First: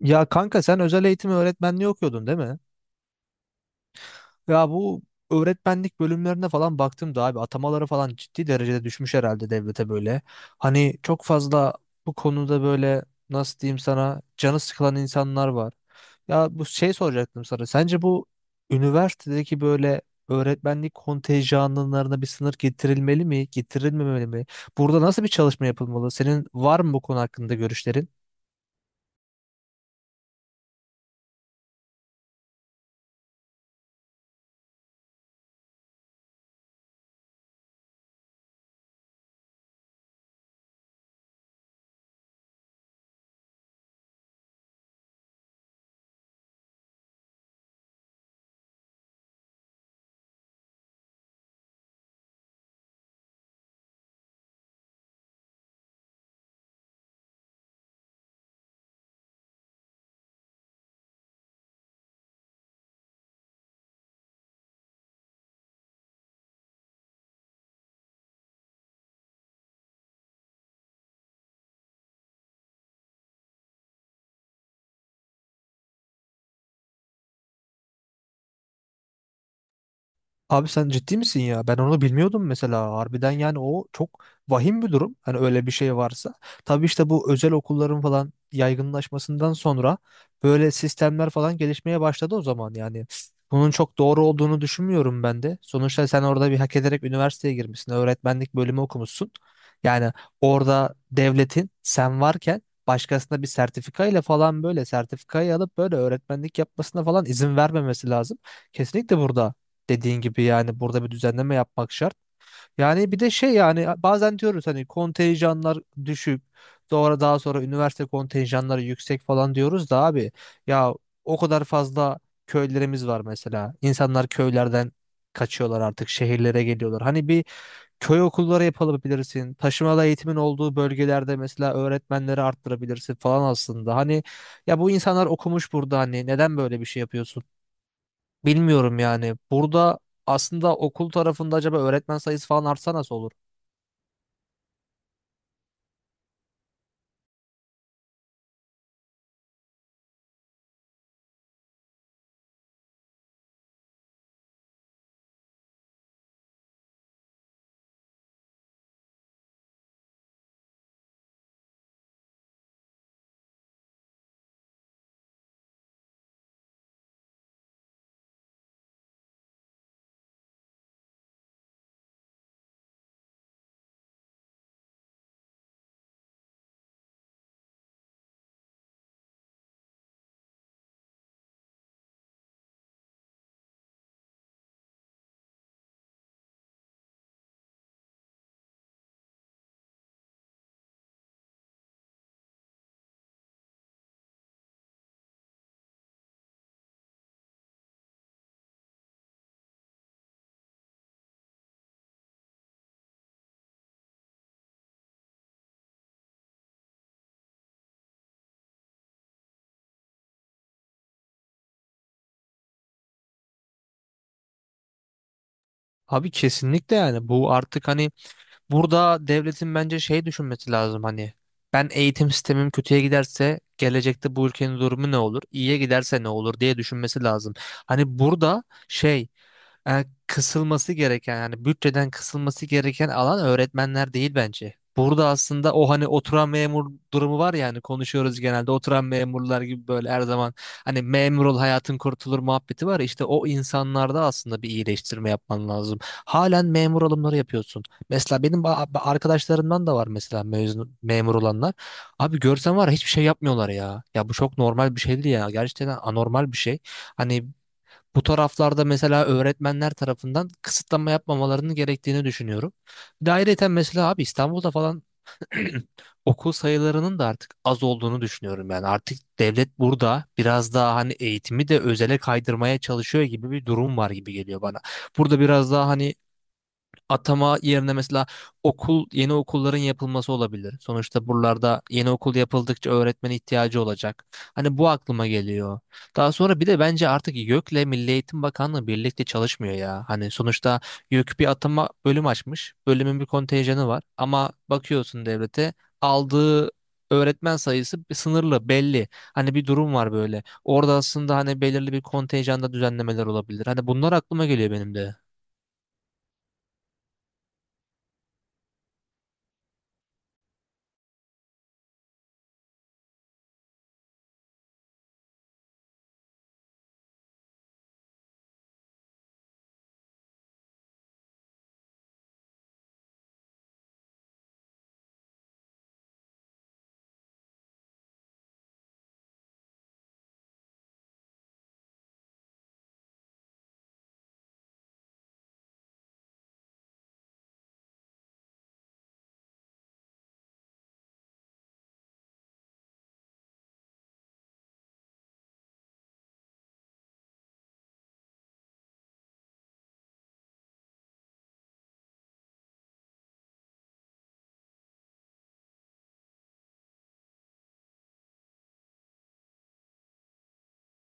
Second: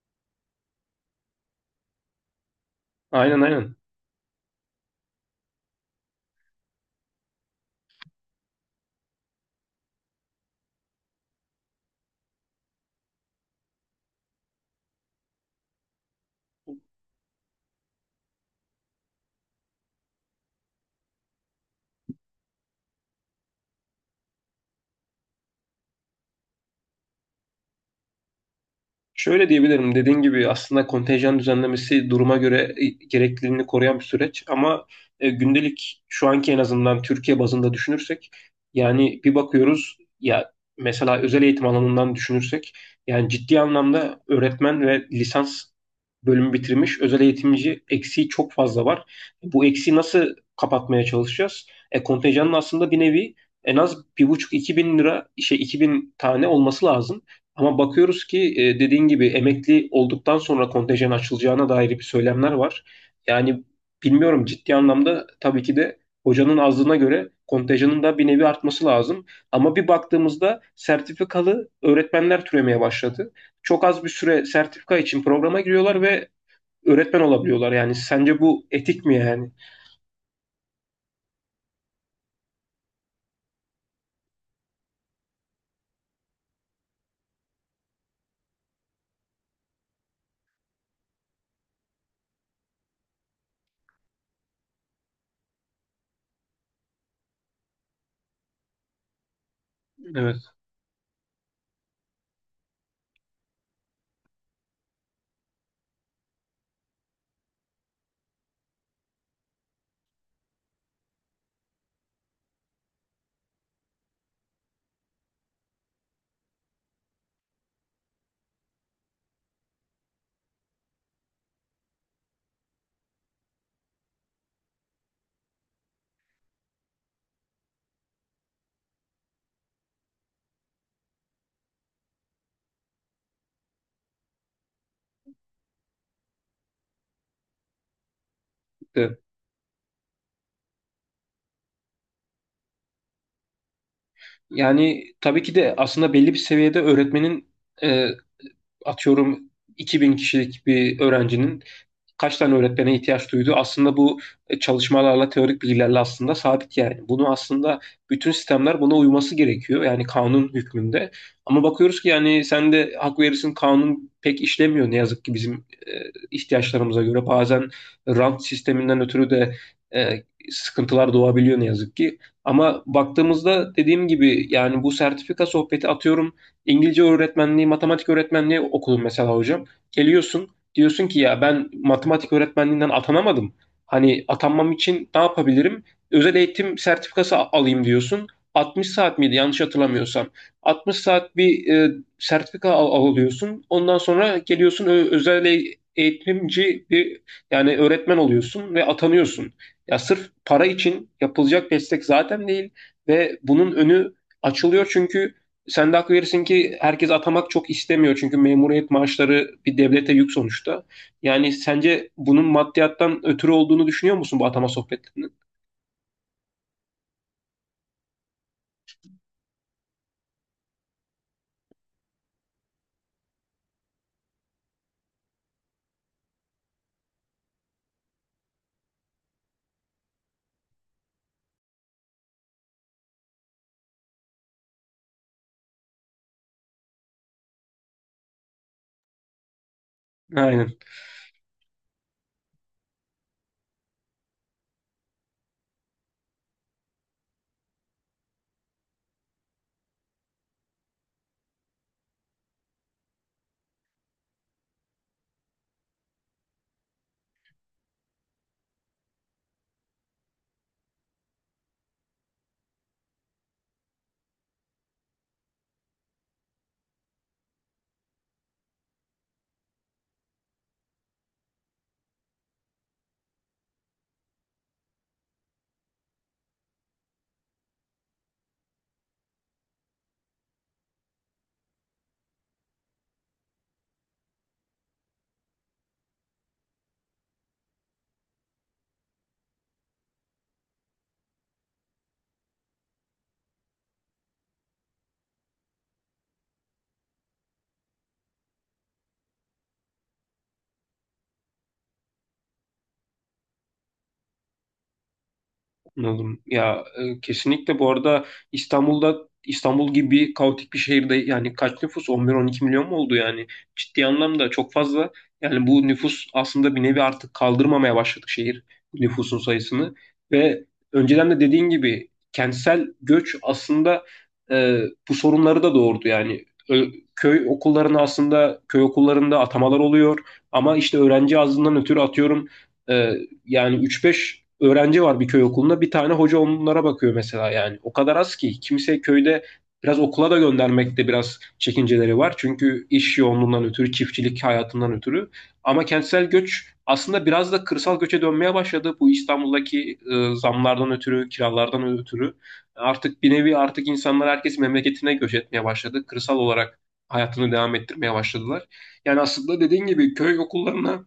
Ya kanka sen özel eğitim öğretmenliği okuyordun değil mi? Aynen aynen. Ya bu öğretmenlik bölümlerine falan baktığımda abi atamaları falan ciddi derecede düşmüş herhalde devlete böyle. Hani çok fazla bu konuda böyle nasıl diyeyim sana canı sıkılan insanlar var. Ya bu şey soracaktım sana. Sence bu üniversitedeki böyle öğretmenlik kontenjanlarına bir sınır getirilmeli mi, getirilmemeli mi? Burada nasıl bir çalışma yapılmalı? Senin var mı bu konu hakkında görüşlerin? Şöyle diyebilirim. Dediğin gibi aslında kontenjan düzenlemesi duruma göre gerekliliğini koruyan bir süreç ama gündelik şu anki en azından Türkiye bazında düşünürsek yani bir bakıyoruz ya mesela özel eğitim alanından düşünürsek yani ciddi anlamda öğretmen ve lisans bölümü bitirmiş özel eğitimci eksiği çok fazla var. Bu eksiği nasıl kapatmaya çalışacağız? Kontenjanın aslında bir nevi en az 1,5 2.000 lira şey 2.000 tane olması lazım. Ama bakıyoruz ki dediğin gibi emekli olduktan sonra kontenjan açılacağına dair bir söylemler var. Yani bilmiyorum ciddi anlamda tabii ki de hocanın azlığına göre kontenjanın da bir nevi artması lazım. Ama bir baktığımızda sertifikalı öğretmenler türemeye başladı. Çok az bir süre sertifika için programa giriyorlar ve öğretmen olabiliyorlar. Yani sence bu etik mi yani? Abi sen ciddi misin ya? Ben onu bilmiyordum mesela. Harbiden yani o çok vahim bir durum. Hani öyle bir şey varsa. Tabii işte bu özel okulların falan yaygınlaşmasından sonra böyle sistemler falan gelişmeye başladı o zaman yani. Bunun çok doğru olduğunu düşünmüyorum ben de. Sonuçta sen orada bir hak ederek üniversiteye girmişsin. Öğretmenlik bölümü okumuşsun. Yani Evet. orada devletin sen varken başkasına bir sertifikayla falan böyle sertifikayı alıp böyle öğretmenlik yapmasına falan izin vermemesi lazım. Kesinlikle burada. Dediğin gibi yani burada bir düzenleme yapmak şart. Yani bir de şey yani bazen diyoruz hani kontenjanlar düşük. Sonra daha sonra üniversite kontenjanları yüksek falan diyoruz da abi ya o kadar fazla köylerimiz var mesela. İnsanlar köylerden kaçıyorlar artık şehirlere geliyorlar. Hani bir köy okulları yapabilirsin. Taşımalı eğitimin olduğu bölgelerde mesela öğretmenleri arttırabilirsin falan aslında. Hani ya bu insanlar okumuş burada hani neden böyle bir şey yapıyorsun? Bilmiyorum Evet. yani. Burada aslında okul tarafında acaba öğretmen sayısı falan artsa nasıl olur? Yani tabii ki de aslında belli bir seviyede öğretmenin e, atıyorum 2000 kişilik bir öğrencinin kaç tane öğretmene ihtiyaç duydu. Aslında bu çalışmalarla, teorik bilgilerle aslında sabit yani. Bunu aslında bütün sistemler buna uyması gerekiyor. Yani kanun hükmünde. Ama bakıyoruz ki yani sen de hak verirsin kanun pek işlemiyor ne yazık ki bizim e, ihtiyaçlarımıza göre. Bazen rant sisteminden ötürü de e, sıkıntılar doğabiliyor ne yazık ki. Ama baktığımızda dediğim gibi yani bu sertifika sohbeti atıyorum İngilizce öğretmenliği, matematik öğretmenliği okudum mesela hocam. Geliyorsun diyorsun ki ya ben matematik öğretmenliğinden atanamadım. Hani atanmam için ne yapabilirim? Özel eğitim sertifikası alayım diyorsun. 60 saat miydi yanlış hatırlamıyorsam. 60 saat bir sertifika alıyorsun. Ondan sonra geliyorsun özel eğitimci bir yani öğretmen oluyorsun ve atanıyorsun. Ya sırf para için yapılacak destek zaten değil ve bunun önü açılıyor çünkü sen de hak verirsin ki herkes atamak çok istemiyor. Çünkü memuriyet maaşları bir devlete yük sonuçta. Yani sence bunun maddiyattan ötürü olduğunu düşünüyor musun bu atama sohbetlerinin? Abi kesinlikle yani bu artık hani burada devletin bence şey düşünmesi lazım hani ben eğitim sistemim kötüye giderse gelecekte bu ülkenin durumu ne olur? İyiye giderse ne olur diye düşünmesi lazım. Hani burada şey kısılması gereken yani bütçeden kısılması gereken alan öğretmenler değil bence. Burada aslında o hani oturan memur durumu var ya hani konuşuyoruz genelde oturan memurlar gibi böyle her zaman Aynen. hani memur ol hayatın kurtulur muhabbeti var ya, işte o insanlarda aslında bir iyileştirme yapman lazım. Halen memur alımları yapıyorsun. Mesela benim arkadaşlarımdan da var mesela mezun, memur olanlar. Abi görsen var ya hiçbir şey yapmıyorlar ya. Ya bu çok normal bir şey değil ya. Gerçekten anormal bir şey. Hani bu taraflarda mesela öğretmenler tarafından kısıtlama yapmamalarının gerektiğini düşünüyorum. Bir de ayrıyeten mesela abi İstanbul'da falan okul sayılarının da artık az olduğunu düşünüyorum. Yani artık devlet burada biraz daha hani eğitimi de özele kaydırmaya çalışıyor gibi bir durum var gibi geliyor bana. Burada biraz daha hani atama yerine mesela yeni okulların yapılması olabilir. Sonuçta buralarda yeni okul yapıldıkça öğretmen ihtiyacı olacak. Hani bu aklıma geliyor. Daha sonra bir de bence artık YÖK'le Milli Eğitim Bakanlığı birlikte çalışmıyor ya. Hani sonuçta YÖK bir atama bölüm açmış. Bölümün bir kontenjanı var ama bakıyorsun devlete aldığı öğretmen sayısı sınırlı belli. Hani bir durum var böyle. Orada aslında hani belirli bir kontenjanda düzenlemeler olabilir. Hani bunlar aklıma geliyor benim de. Anladım. Ya kesinlikle bu arada İstanbul'da İstanbul gibi kaotik bir şehirde yani kaç nüfus? 11-12 milyon mu oldu yani? Ciddi anlamda çok fazla. Yani bu nüfus aslında bir nevi artık kaldırmamaya başladık şehir nüfusun sayısını. Ve önceden de dediğin gibi kentsel göç aslında e, bu sorunları da doğurdu. Yani köy okullarına aslında köy okullarında atamalar oluyor. Ama işte öğrenci azlığından ötürü atıyorum e, yani 3-5 öğrenci var bir köy okulunda. Bir tane hoca onlara bakıyor mesela yani. O kadar az ki. Kimse köyde biraz okula da göndermekte biraz çekinceleri var. Çünkü iş yoğunluğundan ötürü, çiftçilik hayatından ötürü. Ama kentsel göç aslında biraz da kırsal göçe dönmeye başladı. Bu İstanbul'daki zamlardan ötürü, kiralardan ötürü. Artık bir nevi artık insanlar herkes memleketine göç etmeye başladı. Kırsal olarak hayatını devam ettirmeye başladılar. Yani aslında dediğin gibi köy okullarına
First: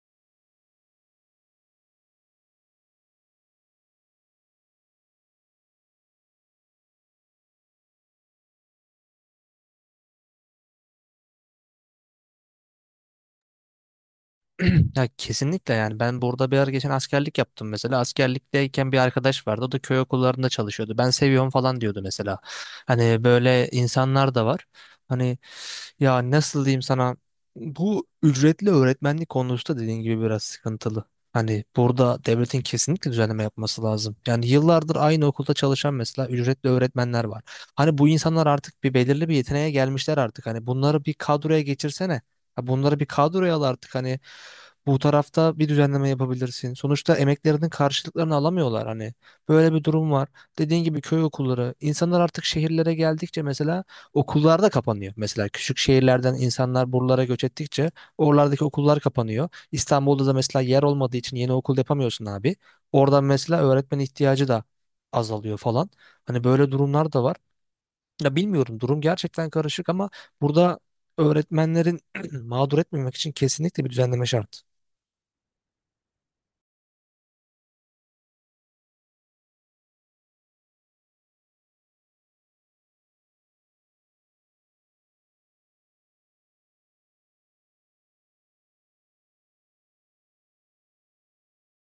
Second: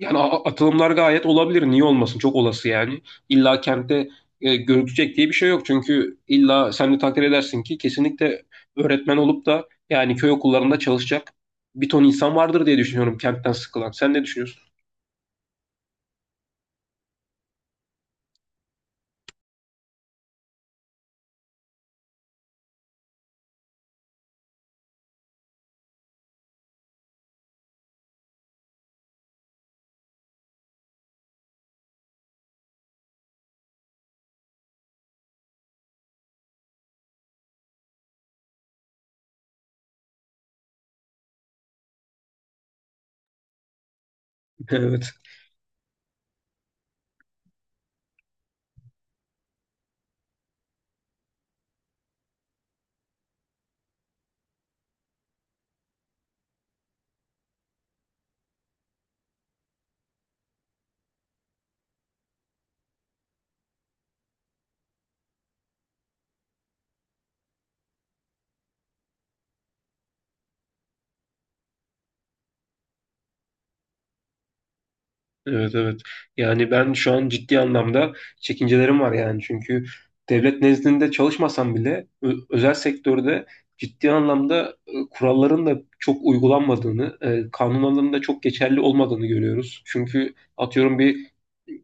yani atılımlar gayet olabilir. Niye olmasın? Çok olası yani. İlla kentte gözükecek diye bir şey yok. Çünkü illa sen de takdir edersin ki kesinlikle öğretmen olup da yani köy okullarında çalışacak bir ton insan vardır diye düşünüyorum kentten sıkılan. Sen ne düşünüyorsun? Ya kesinlikle yani ben burada bir ara geçen askerlik yaptım mesela askerlikteyken bir arkadaş vardı o da köy okullarında çalışıyordu ben seviyorum falan diyordu mesela hani böyle insanlar da var hani ya nasıl diyeyim sana bu ücretli öğretmenlik konusu da dediğin gibi biraz sıkıntılı hani burada devletin kesinlikle düzenleme yapması lazım yani yıllardır aynı okulda çalışan mesela ücretli öğretmenler var hani bu insanlar artık bir belirli bir yeteneğe gelmişler artık hani bunları bir kadroya geçirsene. Ya bunları bir kadroya al artık hani bu Evet. tarafta bir düzenleme yapabilirsin. Sonuçta emeklerinin karşılıklarını alamıyorlar hani. Böyle bir durum var. Dediğin gibi köy okulları. İnsanlar artık şehirlere geldikçe mesela okullar da kapanıyor. Mesela küçük şehirlerden insanlar buralara göç ettikçe oralardaki okullar kapanıyor. İstanbul'da da mesela yer olmadığı için yeni okul yapamıyorsun abi. Oradan mesela öğretmen ihtiyacı da azalıyor falan. Hani böyle durumlar da var. Ya bilmiyorum durum gerçekten karışık ama burada öğretmenlerin mağdur etmemek için kesinlikle bir düzenleme şart. Evet evet. Yani ben şu an ciddi anlamda çekincelerim var yani. Çünkü devlet nezdinde çalışmasam bile özel sektörde ciddi anlamda kuralların da çok uygulanmadığını, kanunların da çok geçerli olmadığını görüyoruz. Çünkü atıyorum bir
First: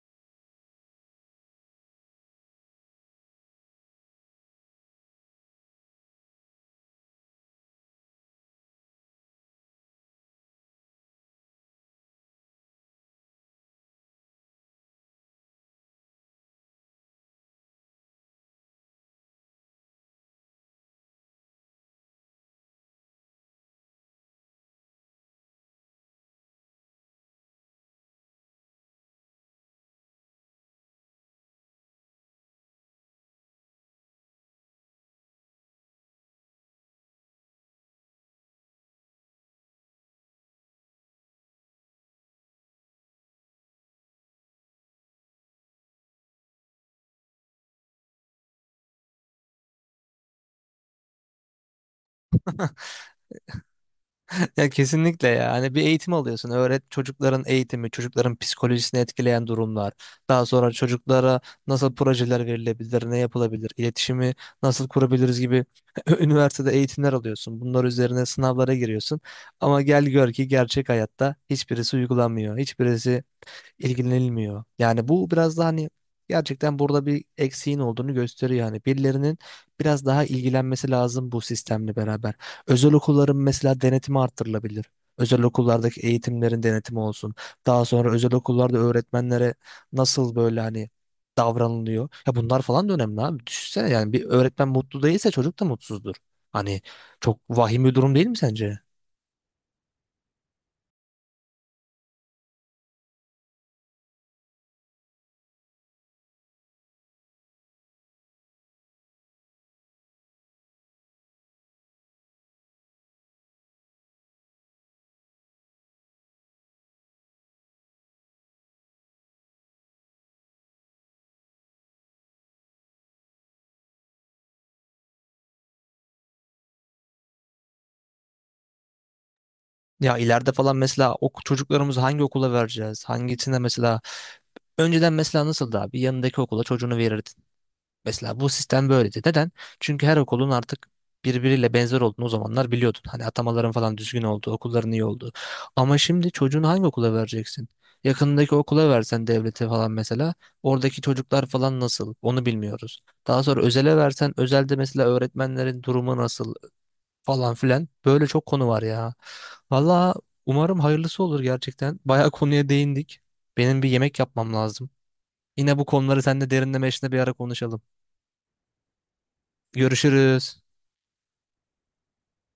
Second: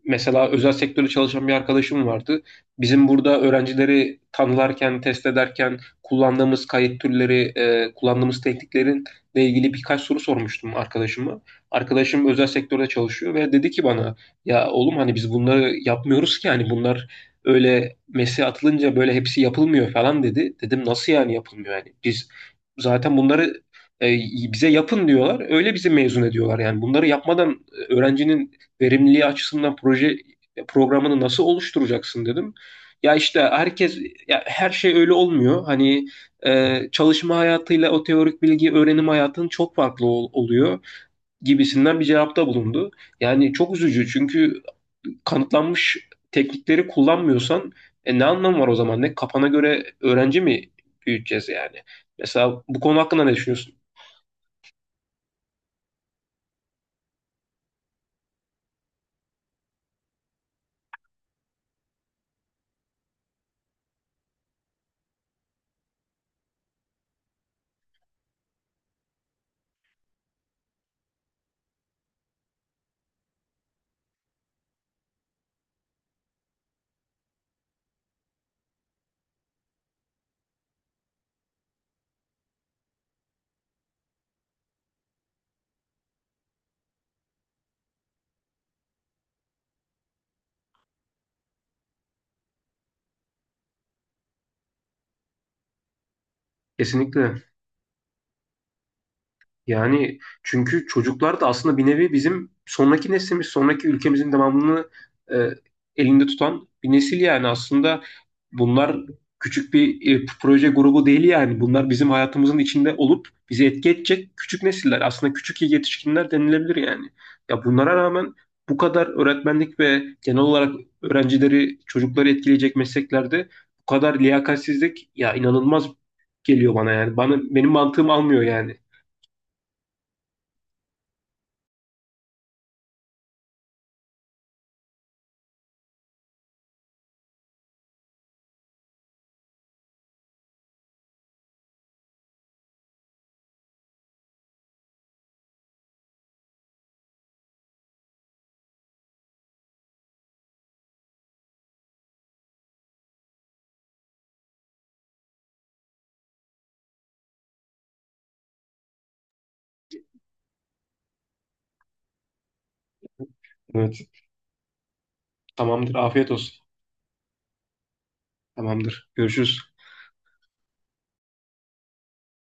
mesela özel sektörde çalışan bir arkadaşım vardı. Bizim burada öğrencileri tanılarken, test ederken kullandığımız kayıt türleri, kullandığımız tekniklerin ile ilgili birkaç soru sormuştum arkadaşıma. Arkadaşım özel sektörde çalışıyor ve dedi ki bana ya oğlum hani biz bunları yapmıyoruz ki hani bunlar öyle mesleğe atılınca böyle hepsi yapılmıyor falan dedi. Dedim nasıl yani yapılmıyor yani biz zaten bunları e, bize yapın diyorlar öyle bizi mezun ediyorlar yani bunları yapmadan öğrencinin verimliliği açısından proje programını nasıl oluşturacaksın dedim. Ya işte herkes ya her şey öyle olmuyor. Hani çalışma hayatıyla o teorik bilgi öğrenim hayatının çok farklı oluyor gibisinden bir cevapta bulundu. Yani çok üzücü çünkü kanıtlanmış teknikleri kullanmıyorsan ne anlamı var o zaman? Ne kafana göre öğrenci mi büyüteceğiz yani? Mesela bu konu hakkında ne düşünüyorsun? Ya kesinlikle ya. Hani bir eğitim alıyorsun. Çocukların eğitimi, çocukların psikolojisini etkileyen durumlar. Daha sonra çocuklara nasıl projeler verilebilir, ne yapılabilir, iletişimi nasıl kurabiliriz gibi üniversitede eğitimler alıyorsun. Bunlar üzerine sınavlara giriyorsun. Ama gel gör ki gerçek hayatta hiçbirisi uygulanmıyor. Hiçbirisi ilgilenilmiyor. Yani bu biraz daha hani gerçekten burada bir eksiğin olduğunu gösteriyor. Yani birilerinin biraz daha ilgilenmesi lazım bu sistemle beraber. Özel okulların mesela denetimi arttırılabilir. Özel okullardaki eğitimlerin denetimi olsun. Daha sonra özel okullarda öğretmenlere nasıl böyle hani davranılıyor. Ya bunlar falan da önemli abi. Düşünsene yani bir öğretmen mutlu değilse çocuk da mutsuzdur. Hani çok Kesinlikle. vahim bir durum değil mi sence? Yani çünkü çocuklar da aslında bir nevi bizim sonraki neslimiz, sonraki ülkemizin devamını e, elinde tutan bir nesil yani aslında bunlar küçük bir proje grubu değil yani. Bunlar bizim hayatımızın içinde olup bizi etki edecek küçük nesiller. Aslında küçük yetişkinler denilebilir yani. Ya bunlara rağmen bu kadar öğretmenlik ve genel olarak öğrencileri, çocukları etkileyecek mesleklerde bu kadar liyakatsizlik ya inanılmaz geliyor bana yani. Bana benim mantığım almıyor yani. Ya ileride falan mesela çocuklarımızı hangi okula vereceğiz? Hangisine mesela önceden mesela nasıldı abi? Yanındaki okula çocuğunu verirdin. Mesela bu sistem böyleydi. Neden? Çünkü her okulun artık birbiriyle benzer olduğunu o zamanlar biliyordun. Hani atamaların falan düzgün olduğu, okulların iyi olduğu. Ama şimdi çocuğunu hangi okula vereceksin? Yakınındaki okula versen devlete falan mesela oradaki çocuklar falan nasıl onu bilmiyoruz. Daha sonra özele versen özelde mesela öğretmenlerin durumu nasıl falan filan böyle çok konu var ya. Valla umarım hayırlısı olur gerçekten. Bayağı konuya değindik. Benim bir Evet. yemek yapmam lazım. Yine bu Tamamdır. konuları Afiyet seninle olsun. derinleme işinde bir ara konuşalım. Tamamdır. Görüşürüz. Görüşürüz.